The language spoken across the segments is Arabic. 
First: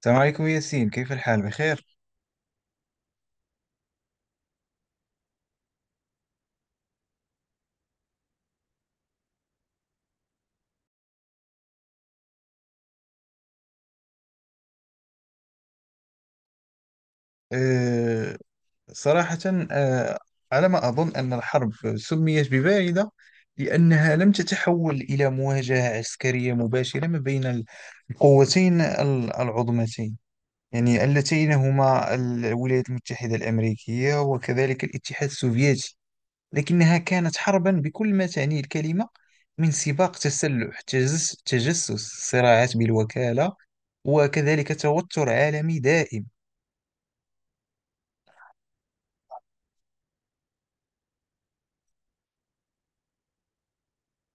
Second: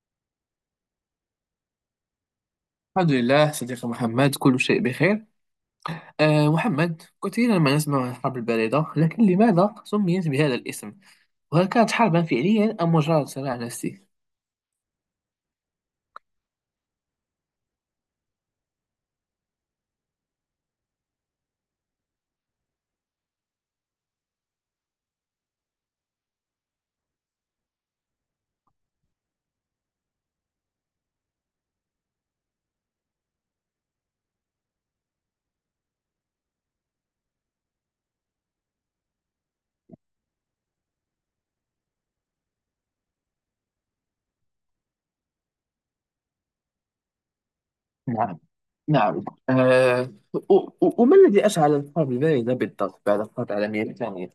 السلام عليكم ياسين، كيف الحال؟ بخير؟ الحمد لله صديقي محمد، كل شيء بخير. محمد، كثيرا ما نسمع عن الحرب الباردة، لكن لماذا سميت بهذا الاسم؟ وهل كانت حربا فعليا أم مجرد صراع نفسي؟ أه صراحة أه على ما أظن أن الحرب سميت بباعدة لأنها لم تتحول إلى مواجهة عسكرية مباشرة ما بين القوتين العظمتين، يعني اللتين هما الولايات المتحدة الأمريكية وكذلك الاتحاد السوفيتي. لكنها كانت حربا بكل ما تعنيه الكلمة، من سباق تسلح، تجسس، صراعات بالوكالة، وكذلك توتر عالمي دائم. نعم. نعم، وما الذي أشعل الحرب الباردة بالضبط بعد الحرب العالمية الثانية؟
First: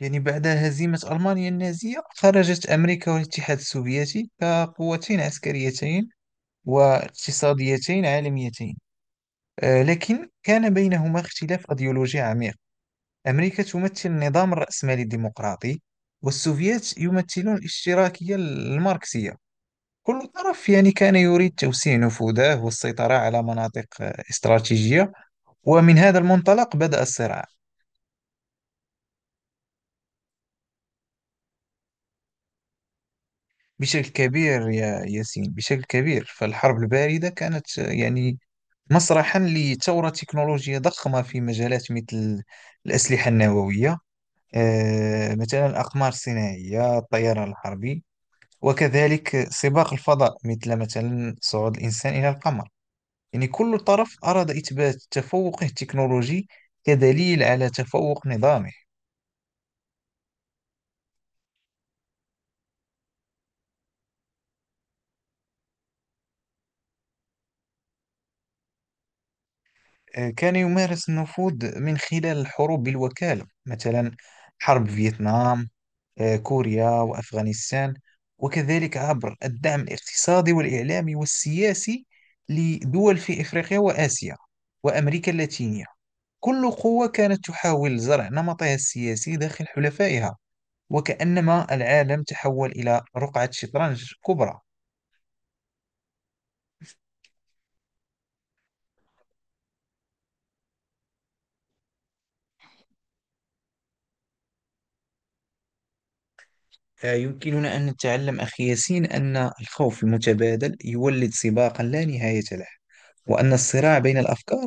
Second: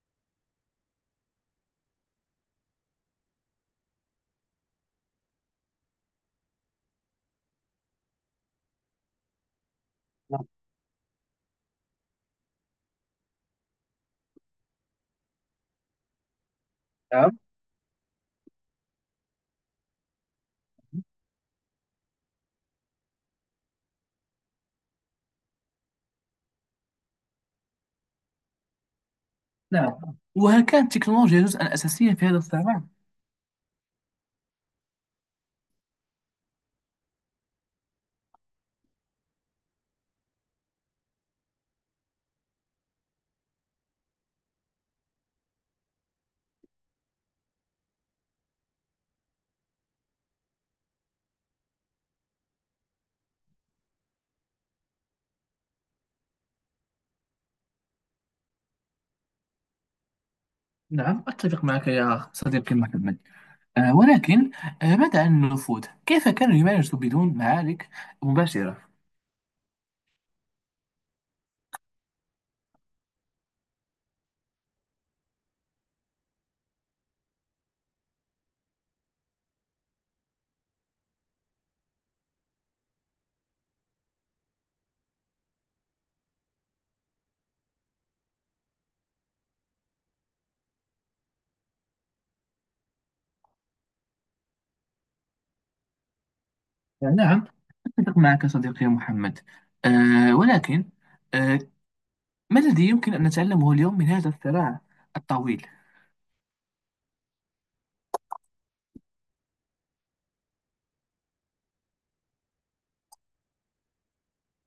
يعني بعد هزيمة ألمانيا النازية خرجت أمريكا والاتحاد السوفيتي كقوتين عسكريتين واقتصاديتين عالميتين، لكن نعم. كان بينهما اختلاف أيديولوجي عميق. أمريكا تمثل النظام الرأسمالي الديمقراطي، والسوفيات نعم. يمثلون الاشتراكية الماركسية. كل طرف يعني كان يريد توسيع نفوذه والسيطرة على مناطق استراتيجية، ومن هذا المنطلق بدأ الصراع. نعم، وهل كانت التكنولوجيا جزءا أساسيا في هذا الصراع؟ بشكل كبير يا ياسين، بشكل كبير. فالحرب الباردة كانت يعني مسرحا لثورة تكنولوجية ضخمة في مجالات مثل الأسلحة النووية، مثلا الأقمار الصناعية، الطيران الحربي، وكذلك سباق الفضاء، مثل مثلا صعود الإنسان إلى القمر. يعني كل طرف أراد إثبات تفوقه التكنولوجي كدليل على تفوق نظامه. نعم، أتفق معك يا صديقي محمد. ولكن، ماذا عن النفوذ؟ كيف كانوا يمارسوا بدون معارك مباشرة؟ كان يمارس النفوذ من خلال الحروب بالوكالة، مثلا حرب فيتنام، كوريا وأفغانستان، وكذلك عبر الدعم الاقتصادي والإعلامي والسياسي لدول في إفريقيا وآسيا وأمريكا اللاتينية. كل قوة كانت تحاول زرع نمطها السياسي داخل حلفائها، وكأنما العالم تحول إلى رقعة شطرنج كبرى. يعني نعم، أتفق معك صديقي يا محمد. ولكن، أه ما الذي يمكن أن نتعلمه اليوم من هذا الصراع الطويل؟ يمكننا أن نتعلم، أخي ياسين، أن الخوف المتبادل يولد سباقا لا نهاية له، وأن الصراع بين الأفكار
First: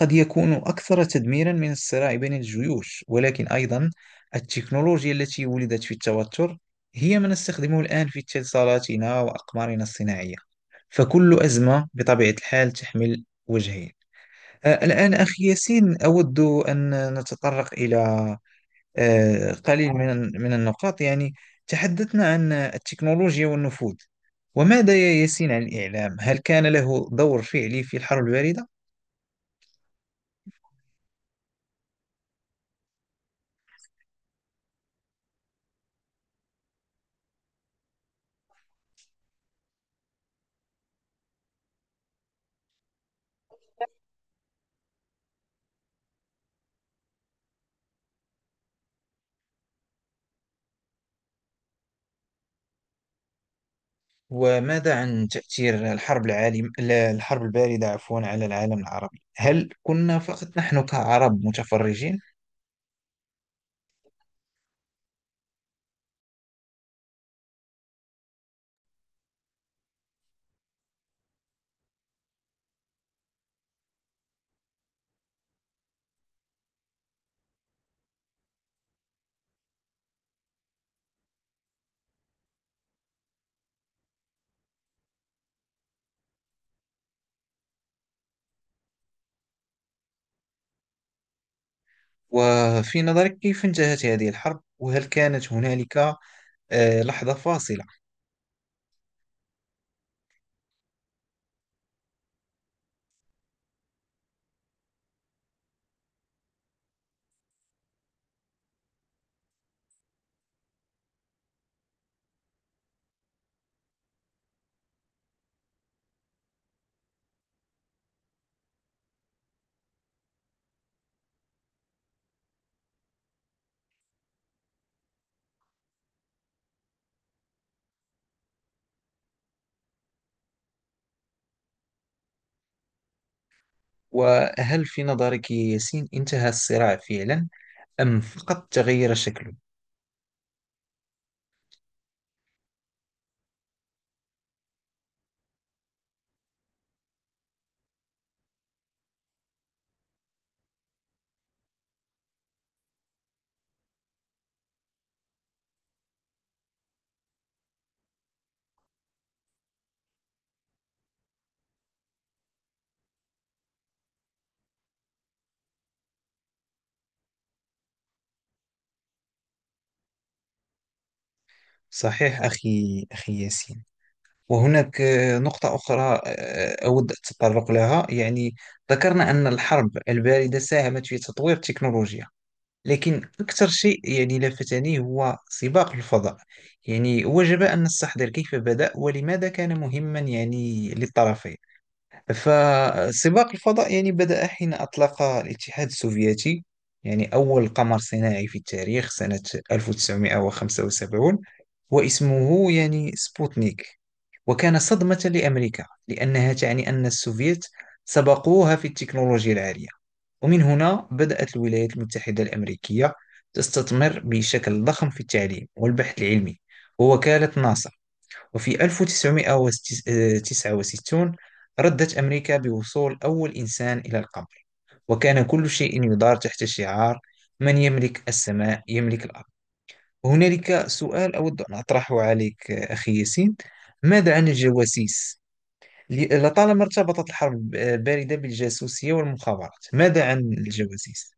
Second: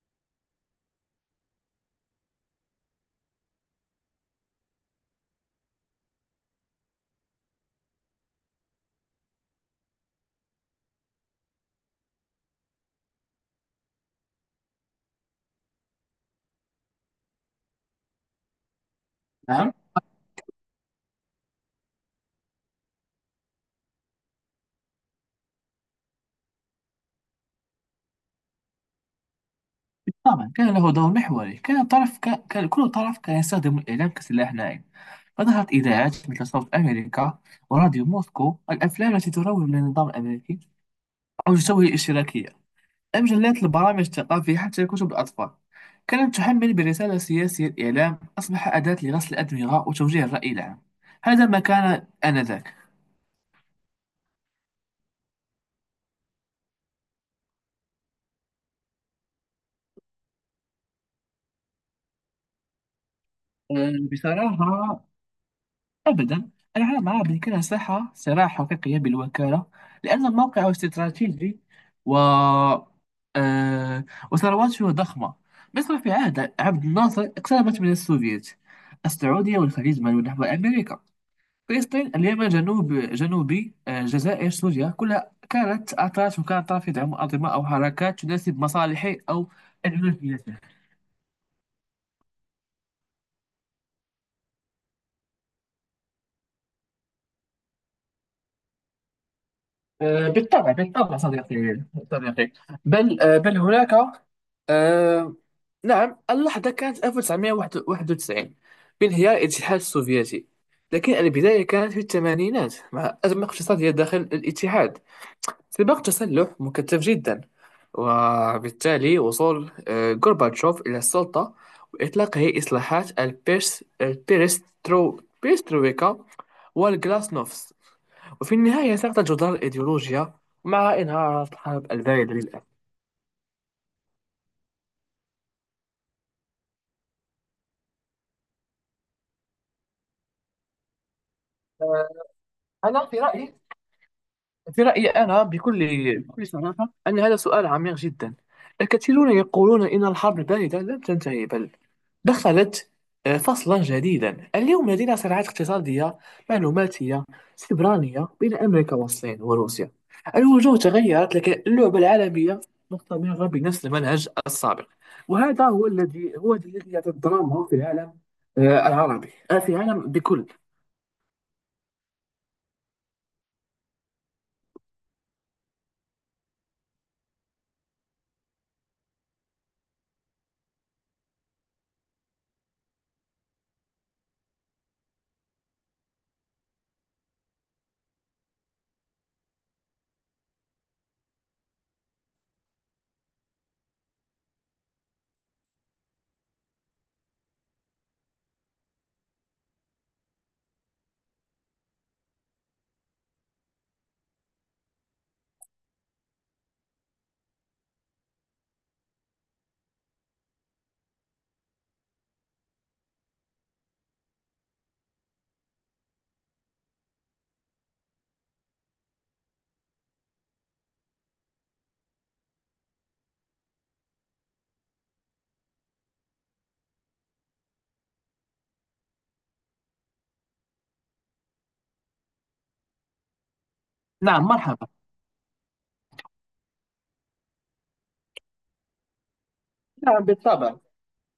قد يكون أكثر تدميرا من الصراع بين الجيوش، ولكن أيضا التكنولوجيا التي ولدت في التوتر هي ما نستخدمه الآن في اتصالاتنا وأقمارنا الصناعية. فكل أزمة بطبيعة الحال تحمل وجهين. الآن أخي ياسين، أود أن نتطرق إلى نعم. قليل من النقاط. يعني تحدثنا عن التكنولوجيا والنفوذ، وماذا يا ياسين عن الإعلام؟ هل كان له دور فعلي في الحرب الباردة؟ طبعا كان له دور محوري. كان كل طرف كان يستخدم الإعلام كسلاح ناعم، فظهرت إذاعات مثل صوت أمريكا وراديو موسكو، الأفلام التي تروج للنظام الأمريكي أو تسوي الاشتراكية، مجلات البرامج الثقافية، حتى كتب الأطفال كانت تحمل برسالة سياسية. الإعلام أصبح أداة لغسل الأدمغة وتوجيه الرأي العام، هذا ما كان آنذاك. وماذا عن تأثير الحرب العالم لا، الحرب الباردة، عفوا، على العالم العربي؟ هل كنا فقط نحن كعرب متفرجين؟ بصراحة أبدا، أنا مع بأن كان ساحة صراع حقيقية بالوكالة، لأن موقعه استراتيجي و أه، وثرواته ضخمة. مصر في عهد عبد الناصر اقتربت من السوفيت، السعودية والخليج مالوا نحو أمريكا، فلسطين اليمن جنوب جنوبي الجزائر سوريا، كلها كانت أطراف، وكانت طرف يدعم أنظمة أو حركات تناسب مصالحه أو أنانيته. وفي نظرك كيف انتهت هذه الحرب؟ وهل كانت هنالك لحظة فاصلة؟ بالطبع بالطبع صديقي، صديقي، بل هناك، آه، نعم، اللحظة كانت 1991 بانهيار الاتحاد السوفيتي. لكن البداية كانت في الثمانينات مع أزمة اقتصادية داخل الاتحاد، سباق تسلح مكثف جدا، وبالتالي وصول غورباتشوف إلى السلطة وإطلاقه إصلاحات البيرس البيرسترو بيرسترويكا والغلاسنوفس. وفي النهاية سقطت جدار الإيديولوجيا مع انهيار الحرب الباردة للأسف. وهل في نظرك يا ياسين انتهى الصراع فعلا أم فقط تغير شكله؟ آه، أنا في رأيي، أنا بكل بكل صراحة أن هذا سؤال عميق جدا. الكثيرون يقولون إن الحرب الباردة لم تنتهي، بل دخلت فصلا جديدا. اليوم لدينا صراعات اقتصادية، معلوماتية، سبرانية بين أمريكا والصين وروسيا. الوجوه تغيرت لكن اللعبة العالمية مستمرة بنفس المنهج السابق. وهذا هو الذي هو الذي يعطي الدراما في العالم العربي، في العالم بكل. صحيح أخي ياسين، وهناك نقطة أخرى أود التطرق لها. يعني ذكرنا أن الحرب الباردة ساهمت في تطوير التكنولوجيا، لكن أكثر شيء يعني لفتني هو سباق الفضاء. يعني وجب أن نستحضر كيف بدأ ولماذا كان مهما يعني للطرفين. فسباق الفضاء يعني بدأ حين أطلق الاتحاد السوفيتي يعني أول قمر صناعي في التاريخ سنة 1975، واسمه يعني سبوتنيك، وكان صدمة لأمريكا لأنها تعني أن السوفيت سبقوها في التكنولوجيا العالية. ومن هنا بدأت الولايات المتحدة الأمريكية تستثمر بشكل ضخم في التعليم والبحث العلمي ووكالة ناسا، وفي 1969 ردت أمريكا بوصول أول إنسان إلى القمر، وكان كل شيء يدار تحت شعار: من يملك السماء يملك الأرض. هنالك سؤال أود أن أطرحه عليك أخي ياسين، ماذا نعم، عن مرحبا. الجواسيس؟ لطالما ارتبطت الحرب الباردة بالجاسوسية والمخابرات، نعم ماذا عن بالطبع. الجواسيس؟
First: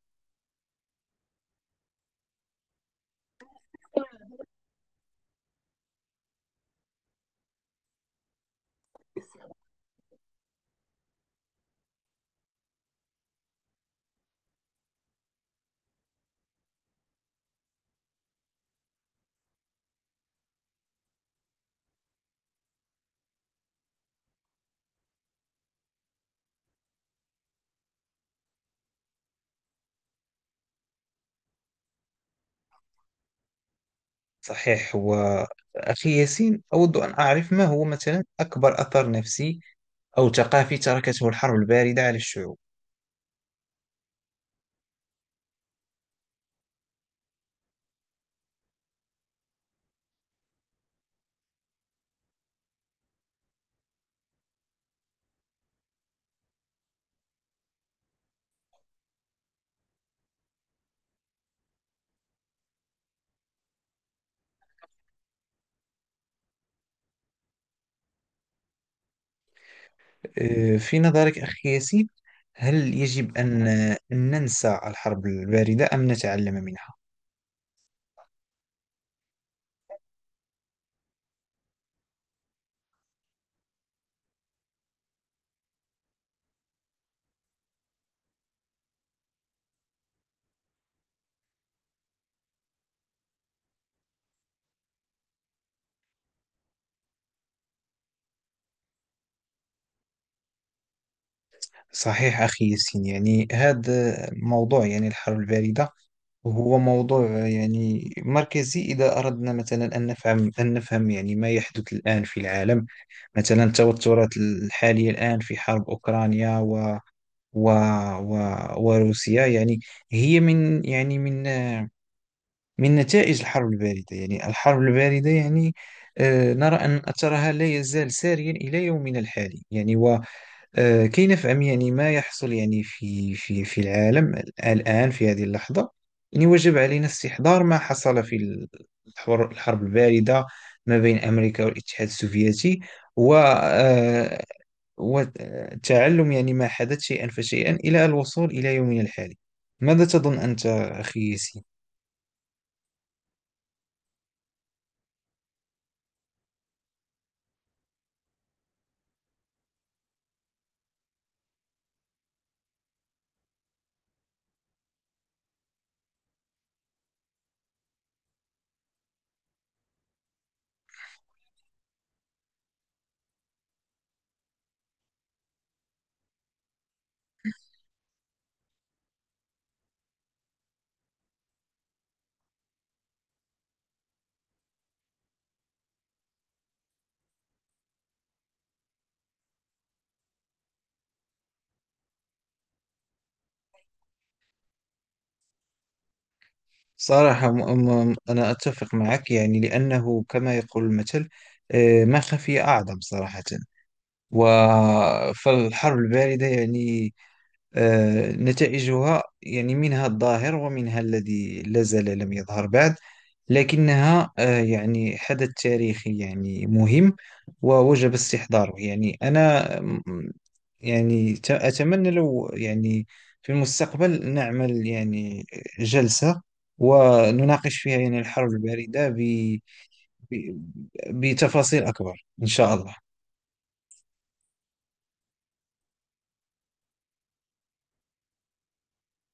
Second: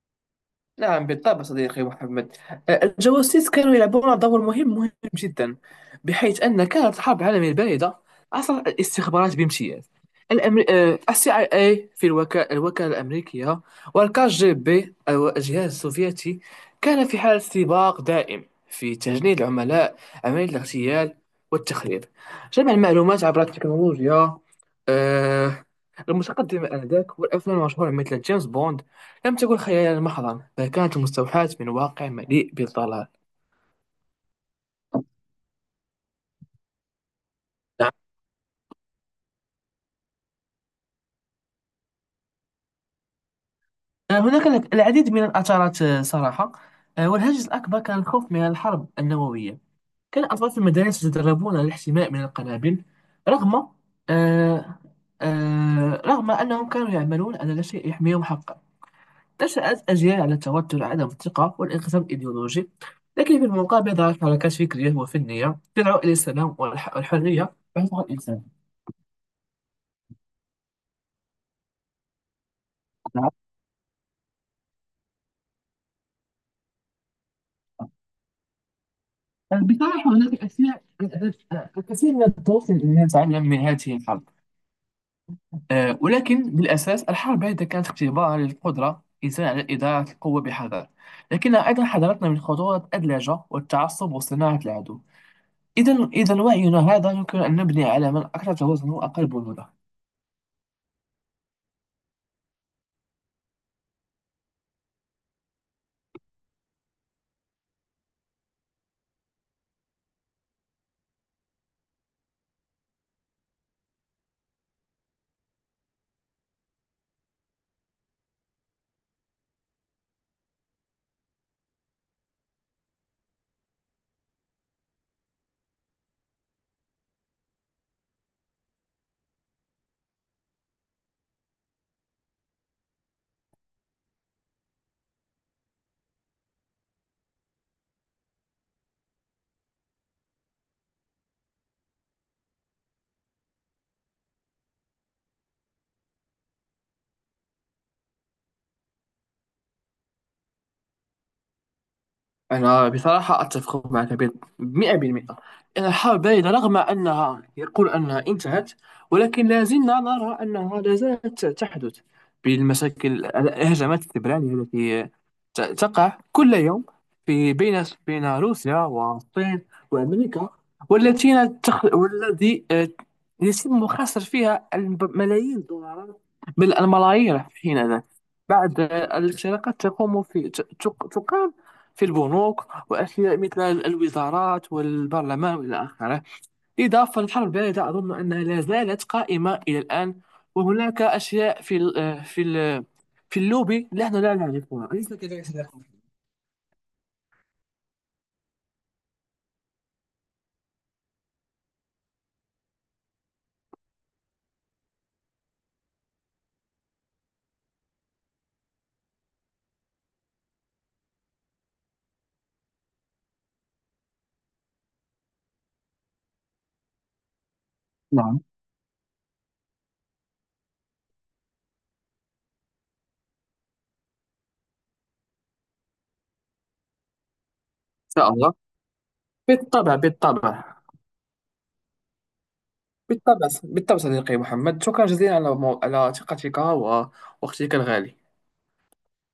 نعم بالطبع صديقي محمد. الجواسيس كانوا يلعبون دور مهم، مهم جدا، بحيث أن كانت الحرب العالمية الباردة عصر الاستخبارات بامتياز. الأمر... أه، السي اي اي في الوكالة، الوكالة الأمريكية، والكاج جي بي أو الجهاز السوفيتي، كان في حالة سباق دائم في تجنيد العملاء، عملية الاغتيال والتخريب، جمع المعلومات عبر التكنولوجيا آه، المتقدمة آنذاك. والأفلام المشهورة مثل جيمس بوند لم تكن خيالا محضا، بل كانت مستوحاة من واقع مليء بالضلال. صحيح. وأخي ياسين، أود أن أعرف ما هو نعم. مثلا أكبر أثر نفسي أو ثقافي تركته الحرب الباردة على الشعوب. هناك العديد من الآثارات صراحة. والهاجس الأكبر كان الخوف من الحرب النووية. كان الأطفال في المدارس يتدربون على الاحتماء من القنابل، رغم، آه، رغم أنهم كانوا يعملون على لا شيء يحميهم حقا. نشأت أجيال على التوتر، عدم الثقة والانقسام الإيديولوجي. لكن في المقابل ظهرت حركات فكرية وفنية تدعو إلى السلام والحرية بحيث الإنسان. في نظرك أخي ياسين، هل نعم. يجب أن ننسى الحرب الباردة أم نتعلم منها؟ بصراحة هناك أشياء، الكثير من الطرق التي نتعلم من هذه الحرب. ولكن بالأساس الحرب هذه كانت اختبار للقدرة الإنسان على إدارة القوة بحذر، لكنها أيضا حذرتنا من خطورة اللهجة والتعصب وصناعة العدو. إذا إذا وعينا هذا يمكن أن نبني على من أكثر توازنا وأقل بنودا. صحيح أخي ياسين. يعني هذا موضوع، يعني الحرب الباردة هو موضوع يعني مركزي، إذا أردنا مثلا أن نفهم أن نفهم يعني ما يحدث الآن في العالم. مثلا التوترات الحالية الآن في حرب أوكرانيا و و وروسيا يعني هي من يعني من نتائج الحرب الباردة. يعني الحرب الباردة يعني نرى أن أثرها لا يزال ساريا إلى يومنا الحالي، يعني. وكي نفهم يعني ما يحصل يعني في العالم الآن في هذه اللحظة، يعني وجب علينا استحضار ما حصل في الحرب الباردة ما بين أمريكا والاتحاد السوفيتي، و وتعلم يعني ما حدث شيئا فشيئا إلى الوصول إلى يومنا الحالي. ماذا تظن أنت أخي ياسين؟ أنا بصراحة أتفق معك 100%. إن الحرب باردة رغم أنها يقول أنها انتهت، ولكن لا زلنا نرى أنها لا زالت تحدث بالمشاكل، الهجمات السبرانية التي تقع كل يوم في بين روسيا والصين وأمريكا، والذي يتم خسر فيها ملايين الدولارات، بل الملايير حين ذاك، بعد الاشتراكات تقوم في تقام في البنوك وأشياء مثل الوزارات والبرلمان وإلى آخره. إضافة للحرب الباردة، أظن أنها لا زالت قائمة إلى الآن، وهناك أشياء في ال آه، في ال في اللوبي نحن لا نعرفها، أليس كذلك صديقي؟ صراحة، أنا أتفق معك، يعني لأنه كما يقول المثل، ما خفي أعظم. صراحة، فالحرب الباردة يعني نتائجها يعني منها الظاهر ومنها الذي لا زال لم يظهر بعد، لكنها يعني حدث تاريخي يعني مهم، ووجب نعم. استحضاره. يعني أنا يعني أتمنى لو يعني في المستقبل نعمل يعني جلسة ونناقش فيها إن يعني شاء الحرب الله، الباردة بالطبع ب... بالطبع. بتفاصيل أكبر، إن شاء الله. بالطبع بالطبع صديقي محمد، شكرا جزيلا على على ثقتك ووقتك الغالي.